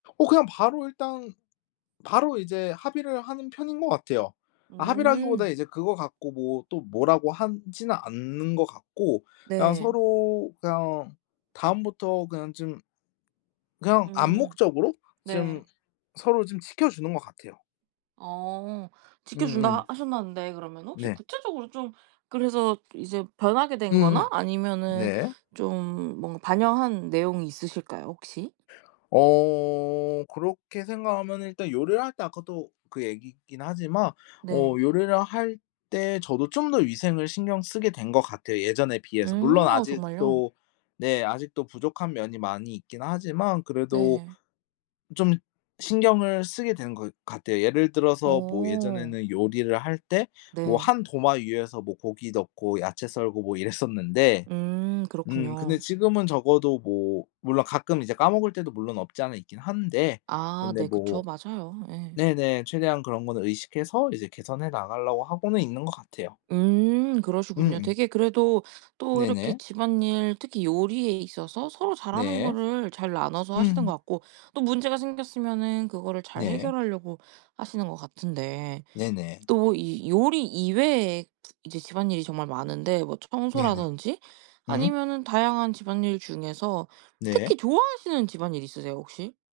어 그냥 바로 일단 바로 이제 합의를 하는 편인 거 같아요. 아 합의라기보다 음. 이제 그거 갖고 뭐 또 뭐라고 하지는 않는 거 같고 그냥 네. 서로 그냥 다음부터 그냥 좀 그냥 음. 암묵적으로 좀 네. 서로 좀 지켜 주는 거 같아요. 어 지켜 준다 음음. 하셨다는데 그러면 혹시 네. 구체적으로 좀 그래서 이제 변하게 된 음. 거나 아니면은 네. 좀 뭔가 반영한 내용이 있으실까요? 혹시? 어 그렇게 생각하면은 일단 요리를 할 때 아까도 그 얘기긴 하지만 어 네. 요리를 할 때 저도 좀 더 위생을 신경쓰게 된 거 같아요. 예전에 비해서. 물론 음 아 정말요? 아직도 네. 아직도 부족한 면이 많이 있긴 하지만 그래도 네. 좀 신경을 쓰게 되는 것 같아요. 예를 들어서 뭐 어. 예전에는 요리를 할 때 뭐 네. 한 도마 위에서 뭐 고기 넣고 야채 썰고 뭐 이랬었는데 음 음 근데 그렇군요. 지금은 적어도 뭐 물론 가끔 이제 까먹을 때도 물론 없지 않아 있긴 한데 아 근데 네 그쵸. 뭐 맞아요. 예. 네네. 최대한 그런 거는 의식해서 이제 개선해 나가려고 하고는 있는 거 같아요. 음 그러시군요. 음. 되게 그래도 또 이렇게 네네. 집안 일 특히 요리에 있어서 서로 잘 하는 네. 거를 잘 나눠서 하시는 거 음. 같고 또 문제가 생겼으면은 그거를 잘 네. 해결하려고 하시는 거 같은데. 네네. 또 이 요리 이외에 이제 집안 일이 정말 많은데 뭐 네네. 청소라든지 음. 아니면은 다양한 집안일 중에서 네. 특히 좋아하시는 집안 일 있으세요 혹시?